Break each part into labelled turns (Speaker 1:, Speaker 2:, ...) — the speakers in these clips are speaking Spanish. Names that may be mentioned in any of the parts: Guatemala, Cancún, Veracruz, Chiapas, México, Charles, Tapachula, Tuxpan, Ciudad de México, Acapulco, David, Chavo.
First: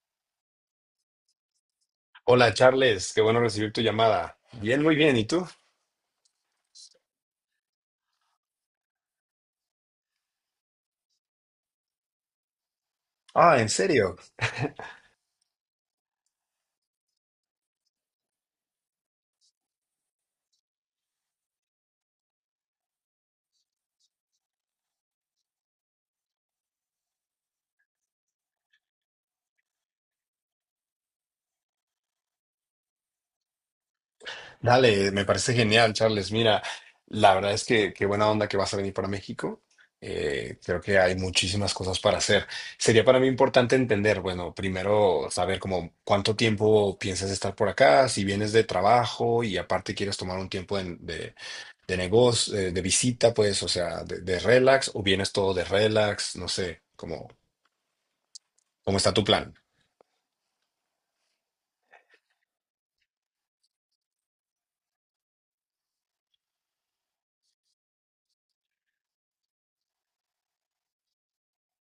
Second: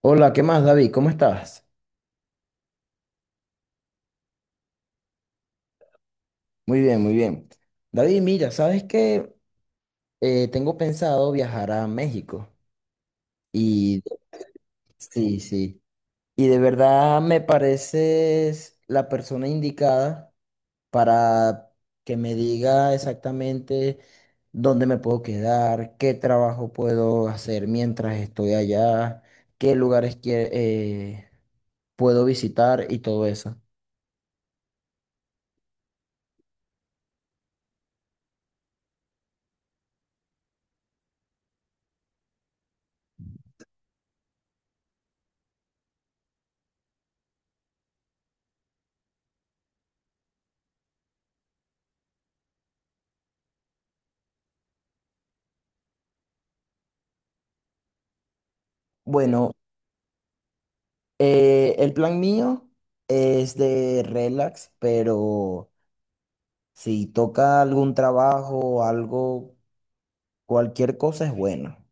Speaker 1: Hola, ¿qué más, David? ¿Cómo estás?
Speaker 2: Hola Charles, qué bueno recibir tu llamada. Bien, muy bien. ¿Y tú?
Speaker 1: Muy bien, muy bien. David, mira, ¿sabes qué? Tengo pensado viajar a México
Speaker 2: Ah, ¿en
Speaker 1: y
Speaker 2: serio?
Speaker 1: sí, sí. Y de verdad me pareces la persona indicada para que me diga exactamente dónde me puedo quedar, qué trabajo puedo hacer mientras estoy allá, qué lugares que, puedo visitar y todo eso.
Speaker 2: Dale, me parece genial, Charles. Mira, la verdad es que qué buena onda que vas a venir para México. Creo que hay muchísimas cosas para hacer. Sería para mí importante entender, bueno, primero saber como cuánto tiempo piensas estar por acá, si vienes de trabajo y aparte quieres tomar un tiempo de negocio, de visita, pues, o sea, de relax, o vienes todo de relax, no sé, cómo está tu
Speaker 1: Bueno,
Speaker 2: plan.
Speaker 1: El plan mío es de relax, pero si toca algún trabajo, algo, cualquier cosa es bueno.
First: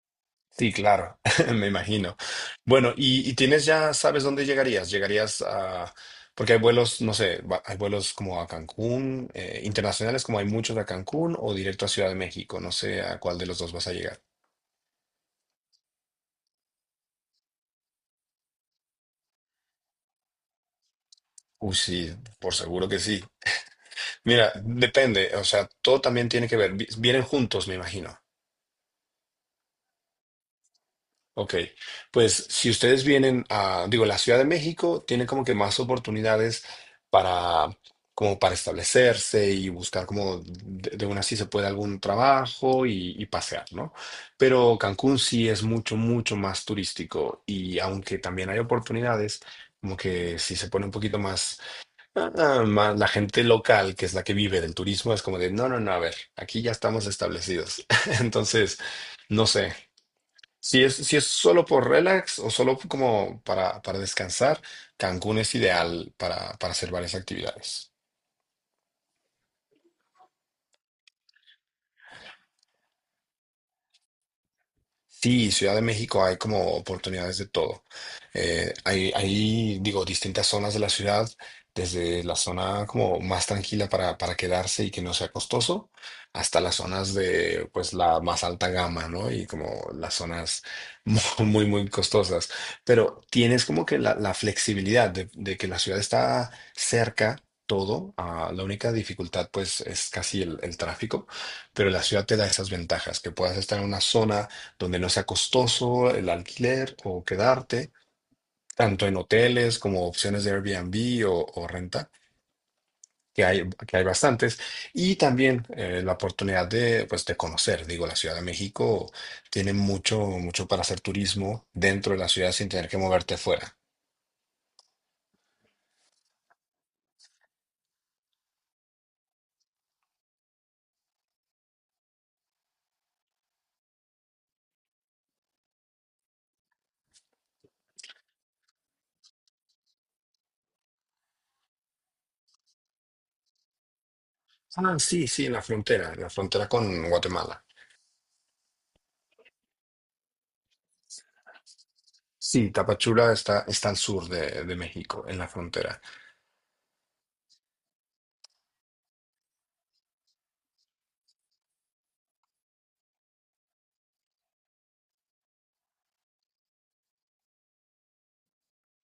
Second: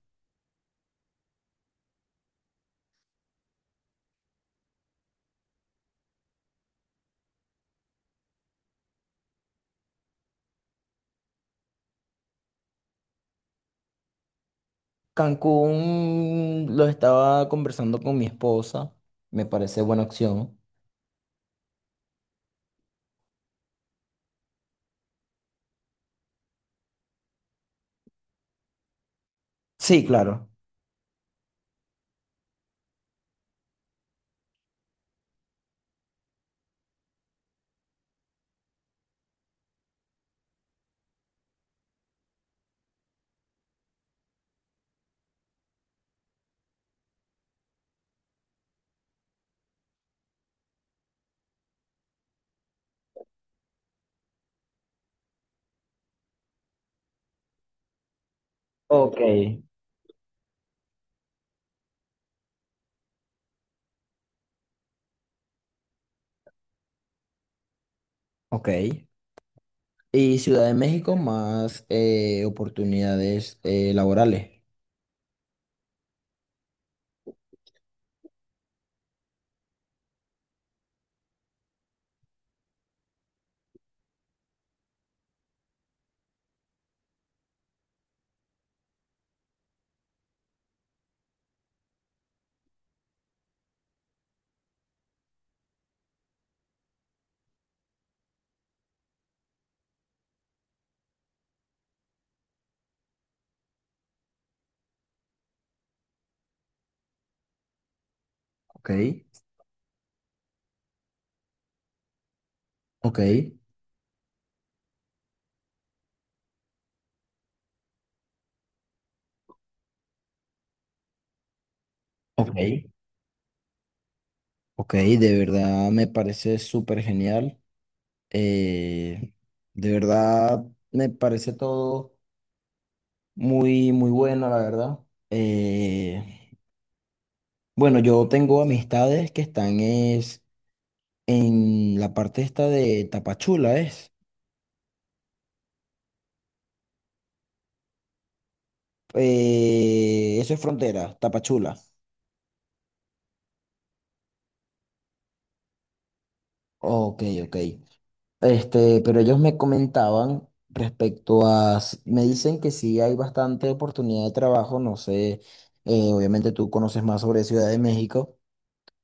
Speaker 2: Sí, claro, me imagino. Bueno, y tienes ya, ¿sabes dónde llegarías? Llegarías a, porque hay vuelos, no sé, hay vuelos como a Cancún, internacionales, como hay muchos a Cancún o directo a Ciudad de México, no sé a cuál de los dos vas a llegar.
Speaker 1: Cancún lo estaba conversando con mi esposa, me parece buena opción.
Speaker 2: Uy, sí, por seguro que sí. Mira, depende, o sea, todo también tiene que ver, vienen juntos, me imagino.
Speaker 1: Sí, claro.
Speaker 2: Ok, pues si ustedes vienen a, digo, la Ciudad de México tiene como que más oportunidades para, como para establecerse y buscar como de una sí se puede algún trabajo y pasear, ¿no? Pero Cancún sí es mucho, mucho más turístico y aunque también hay oportunidades, como que si se pone un poquito más, ah, más la gente local, que es la que vive del turismo, es como de, no, no, no, a ver, aquí ya estamos establecidos. Entonces,
Speaker 1: Ok.
Speaker 2: no sé. Si es solo por relax o solo como para descansar, Cancún es ideal para hacer varias actividades.
Speaker 1: Ok. Y Ciudad de México más oportunidades laborales.
Speaker 2: Sí, Ciudad de México hay como oportunidades de todo. Hay, digo, distintas zonas de la ciudad, desde la zona como más tranquila para quedarse y que no sea costoso, hasta las zonas de, pues, la más alta gama, ¿no? Y como las zonas mu- muy, muy costosas. Pero tienes como que la flexibilidad de que la ciudad está cerca. Todo, ah, la única dificultad pues es casi el tráfico, pero la ciudad te da esas ventajas, que puedas estar en una zona donde no sea costoso el alquiler o quedarte,
Speaker 1: Ok.
Speaker 2: tanto en hoteles como opciones de Airbnb o renta,
Speaker 1: Ok.
Speaker 2: que hay bastantes, y también la oportunidad de, pues, de conocer, digo, la Ciudad de México tiene mucho, mucho para hacer turismo dentro de la ciudad
Speaker 1: Ok.
Speaker 2: sin tener que moverte fuera.
Speaker 1: Ok. De verdad me parece súper genial. Eh, de verdad, me parece todo muy, muy bueno, la verdad. Eh, bueno, yo tengo amistades que están es, en la parte esta de Tapachula, ¿es?
Speaker 2: Ah, sí, sí, en la frontera con Guatemala.
Speaker 1: Eso es frontera, Tapachula.
Speaker 2: Sí, Tapachula está, está al sur de México, en la frontera.
Speaker 1: Ok, ok. Este, pero ellos me comentaban respecto a, me dicen que sí hay bastante oportunidad de trabajo, no sé, obviamente tú conoces más sobre Ciudad de México,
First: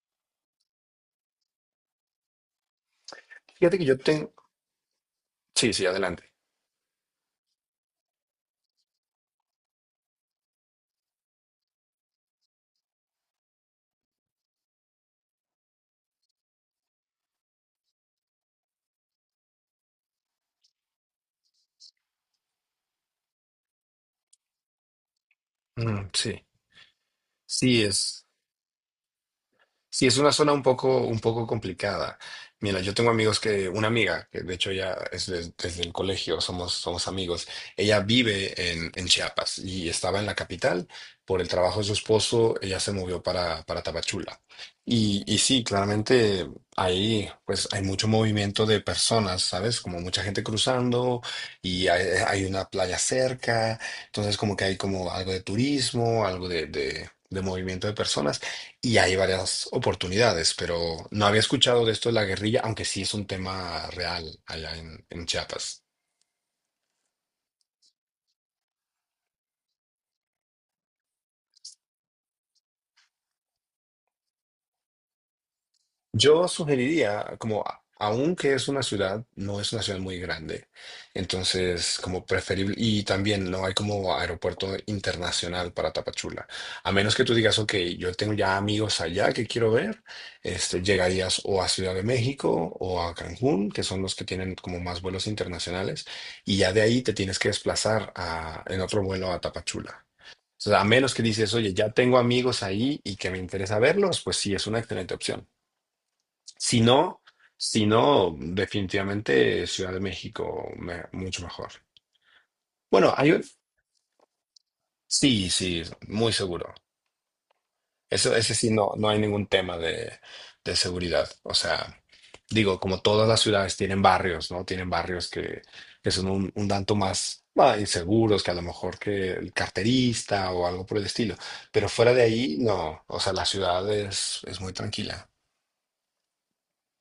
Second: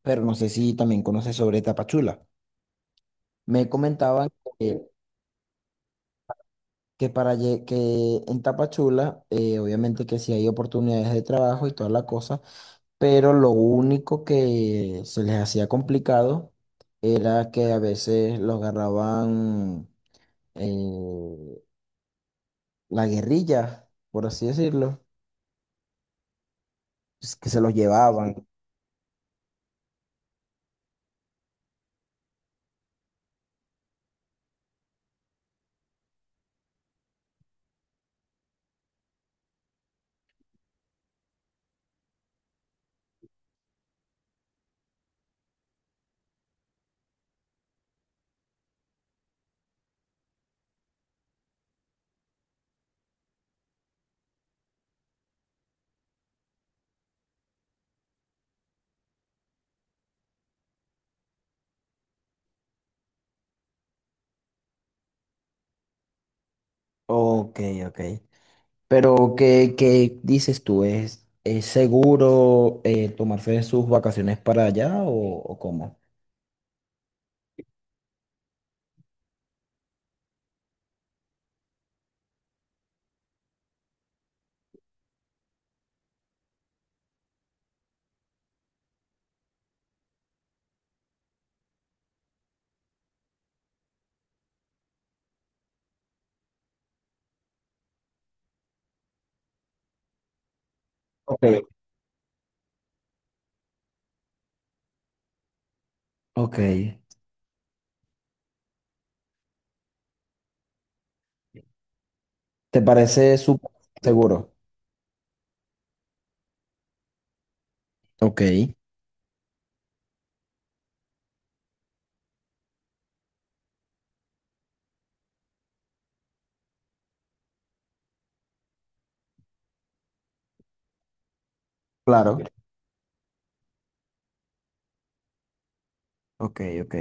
Speaker 1: pero no sé si también conoces sobre Tapachula. Me
Speaker 2: Fíjate que yo
Speaker 1: comentaban
Speaker 2: tengo...
Speaker 1: que,
Speaker 2: Sí, sí, adelante.
Speaker 1: que para que en Tapachula, obviamente que sí hay oportunidades de trabajo y toda la cosa, pero lo único que se les hacía complicado era que a veces los agarraban eh, la guerrilla, por así decirlo,
Speaker 2: Mm, sí,
Speaker 1: es que se los
Speaker 2: sí, es...
Speaker 1: llevaban.
Speaker 2: Sí, es una zona un poco complicada. Mira, yo tengo amigos que, una amiga, que de hecho ya es desde el colegio, somos, somos amigos, ella vive en Chiapas y estaba en la capital. Por el trabajo de su esposo, ella se movió para Tapachula. Y sí, claramente ahí pues hay mucho movimiento de personas, ¿sabes? Como mucha gente cruzando y hay una playa cerca, entonces como que hay como algo de turismo, algo de, de movimiento de personas y hay varias oportunidades, pero no había escuchado de esto de la guerrilla, aunque sí es un tema real allá en Chiapas.
Speaker 1: Ok, ok. Pero, ¿qué, qué dices tú? Es seguro tomarse sus vacaciones para allá o cómo?
Speaker 2: Yo sugeriría, como aunque es una ciudad, no es una ciudad muy grande, entonces como preferible, y también no hay como aeropuerto internacional para Tapachula, a menos que tú digas, ok, yo tengo ya amigos allá que quiero ver, este, llegarías o a Ciudad de México o a Cancún, que son los que tienen como más vuelos internacionales, y ya de ahí te tienes que desplazar en otro vuelo a Tapachula. O sea, a menos que
Speaker 1: Ok,
Speaker 2: dices, oye, ya tengo amigos ahí y que me interesa verlos, pues sí, es una excelente opción.
Speaker 1: ok.
Speaker 2: Si no, si no, definitivamente Ciudad de México, mucho mejor.
Speaker 1: ¿Te
Speaker 2: Bueno, hay
Speaker 1: parece
Speaker 2: un-
Speaker 1: súper seguro?
Speaker 2: Sí, sí, muy seguro. Eso,
Speaker 1: Ok,
Speaker 2: ese sí, no, no hay ningún tema de seguridad. O sea, digo, como todas las ciudades tienen barrios, ¿no? Tienen barrios que son un tanto más bah, inseguros que a lo mejor que el carterista o algo por el estilo. Pero fuera de
Speaker 1: claro. Ok.
Speaker 2: ahí, no. O sea, la ciudad es muy tranquila.
Speaker 1: Ok, ok.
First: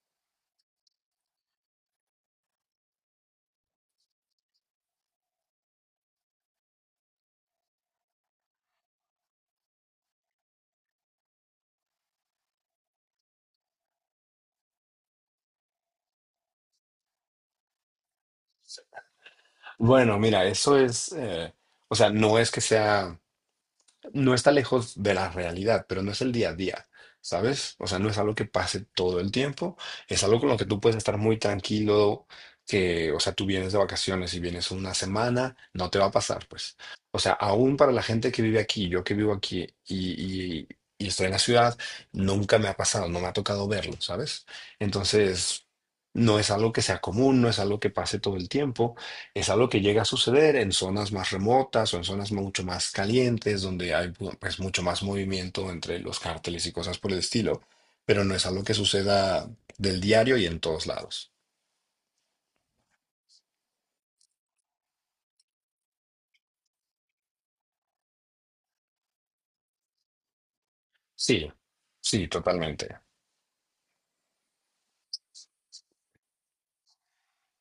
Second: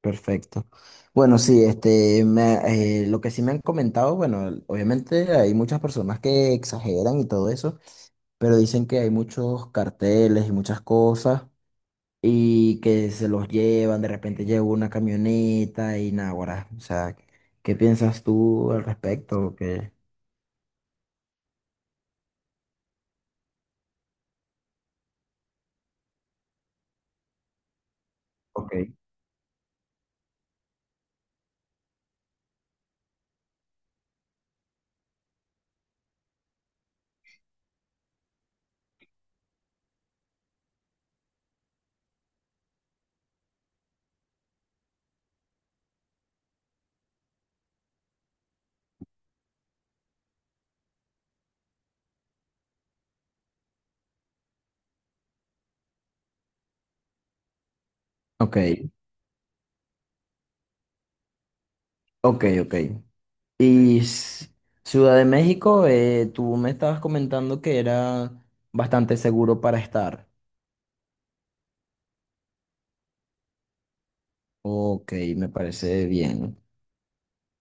Speaker 1: Perfecto. Bueno, sí, este, lo que sí me han comentado, bueno, obviamente hay muchas personas que exageran y todo eso, pero dicen que hay muchos carteles y muchas cosas y que se los llevan, de repente llega una camioneta y nada, guará. O sea, ¿qué piensas tú al respecto? ¿Qué?
Speaker 2: Bueno, mira, eso es, o sea, no es que sea no está lejos de la realidad, pero no es el día a día, ¿sabes? O sea, no es algo que
Speaker 1: Ok.
Speaker 2: pase todo el tiempo, es algo con lo que tú puedes estar muy tranquilo, que, o sea, tú vienes de vacaciones y vienes una semana, no te va a pasar, pues. O sea, aún para la gente que vive aquí, yo que vivo aquí y estoy en la ciudad, nunca me ha pasado, no me ha tocado verlo, ¿sabes? Entonces, no es algo que sea común, no es algo que pase todo el tiempo. Es algo que llega a suceder en zonas más remotas o en zonas mucho más calientes, donde hay pues mucho más movimiento entre los cárteles y cosas por el estilo, pero no es
Speaker 1: Ok,
Speaker 2: algo que suceda del diario y en todos lados.
Speaker 1: ok, ok. Y Ciudad de México, tú me estabas comentando que era bastante seguro para estar.
Speaker 2: Sí, sí, totalmente.
Speaker 1: Ok, me parece bien.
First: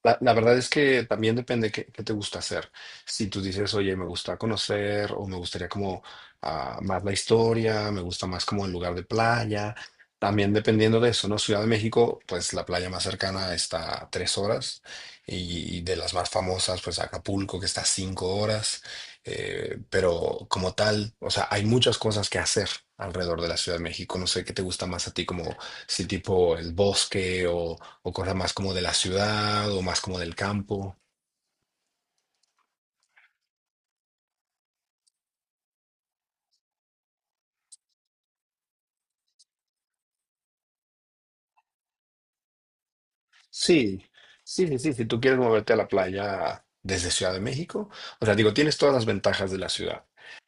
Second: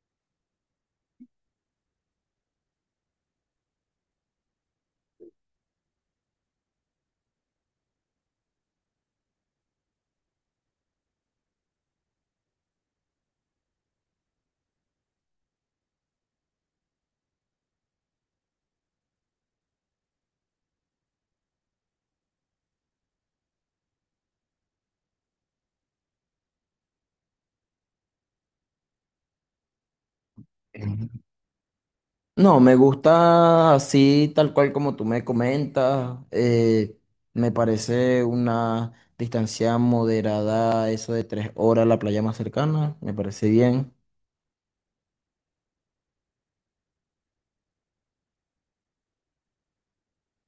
Speaker 2: La verdad es que también depende qué te gusta hacer. Si tú dices, oye, me gusta conocer o me gustaría como ah, más la historia, me gusta más como el lugar de playa, también dependiendo de eso, ¿no? Ciudad de México, pues la playa más cercana está a 3 horas y de las más famosas, pues Acapulco, que está a 5 horas. Pero como tal, o sea, hay muchas cosas que hacer alrededor de la Ciudad de México. No sé qué te gusta más a ti, como si tipo el bosque o cosas más como de la ciudad o más como del campo.
Speaker 1: Em, No, me gusta así, tal cual como tú me comentas. Me parece una distancia moderada, eso de 3 horas a la playa más cercana. Me parece bien.
Speaker 2: Sí, sí, sí, sí. Si tú quieres moverte a la playa desde Ciudad de México, o sea, digo, tienes todas las ventajas de la ciudad,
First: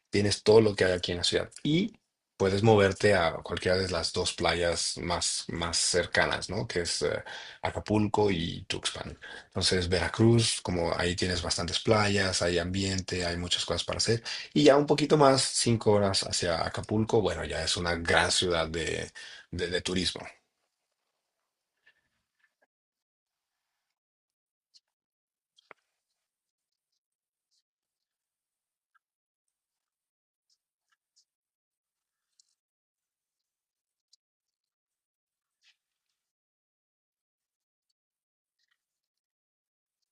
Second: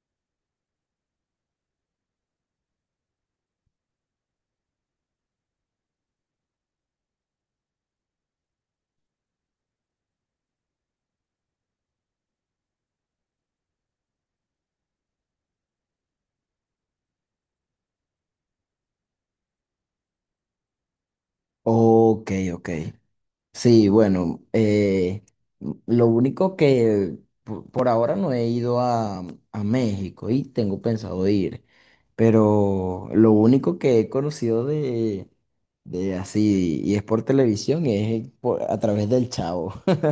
Speaker 2: tienes todo lo que hay aquí en la ciudad y puedes moverte a cualquiera de las dos playas más, más cercanas, ¿no? Que es Acapulco y Tuxpan. Entonces, Veracruz, como ahí tienes bastantes playas, hay ambiente, hay muchas cosas para hacer. Y ya un poquito más, 5 horas hacia Acapulco, bueno, ya es una gran ciudad de, de turismo.
Speaker 1: Ok, ok. Sí, bueno, lo único que por ahora no he ido a México y tengo pensado ir, pero lo único que he conocido de así, y es por televisión, es a través del Chavo.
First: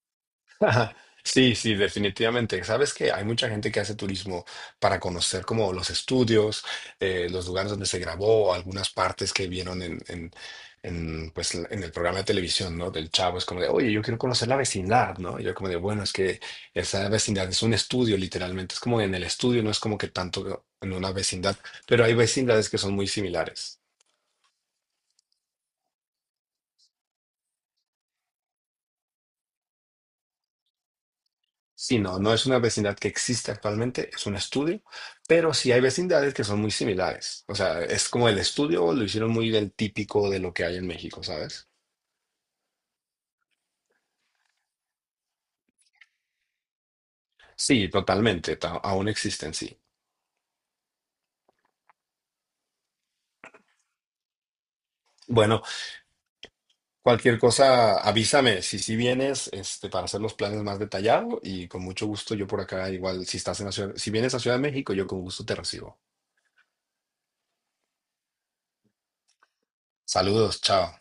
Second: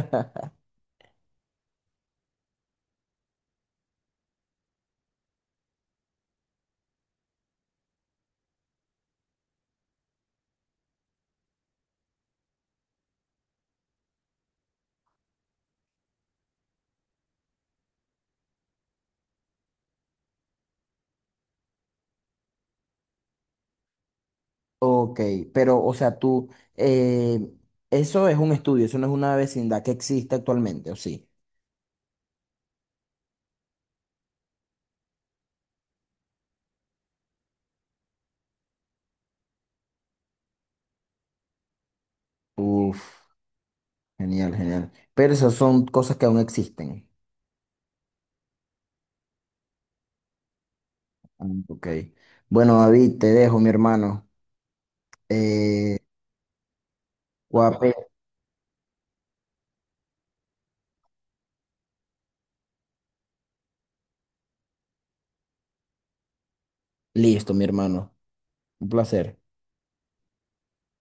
Speaker 2: Ajá. Sí, sí, definitivamente. Sabes que hay mucha gente que hace turismo para conocer como los estudios, los lugares donde se grabó, algunas partes que vieron en, pues, en el programa de televisión, ¿no? Del Chavo. Es como de, oye, yo quiero conocer la vecindad, ¿no? Y yo como de, bueno, es que esa vecindad es un estudio, literalmente. Es como en el estudio, no es como que tanto en una vecindad, pero hay vecindades que son muy similares.
Speaker 1: Ok, pero o sea, tú, eh, eso es un estudio, eso no es una vecindad que existe actualmente, ¿o sí?
Speaker 2: Sí, no, no es una vecindad que existe actualmente, es un estudio, pero sí hay vecindades que son muy similares. O sea, es como el estudio lo hicieron muy del típico de lo que hay en México, ¿sabes?
Speaker 1: Uf, genial, genial. Pero esas son cosas que aún existen.
Speaker 2: Sí, totalmente, aún existen, sí.
Speaker 1: Ah, ok. Bueno, David, te dejo, mi hermano.
Speaker 2: Bueno,
Speaker 1: Eh,
Speaker 2: cualquier
Speaker 1: guape,
Speaker 2: cosa, avísame si si vienes este, para hacer los planes más detallados y con mucho gusto yo por acá, igual si estás en la ciudad, si vienes a Ciudad de México, yo con gusto te recibo.
Speaker 1: listo, mi hermano. Un placer.
Speaker 2: Saludos, chao.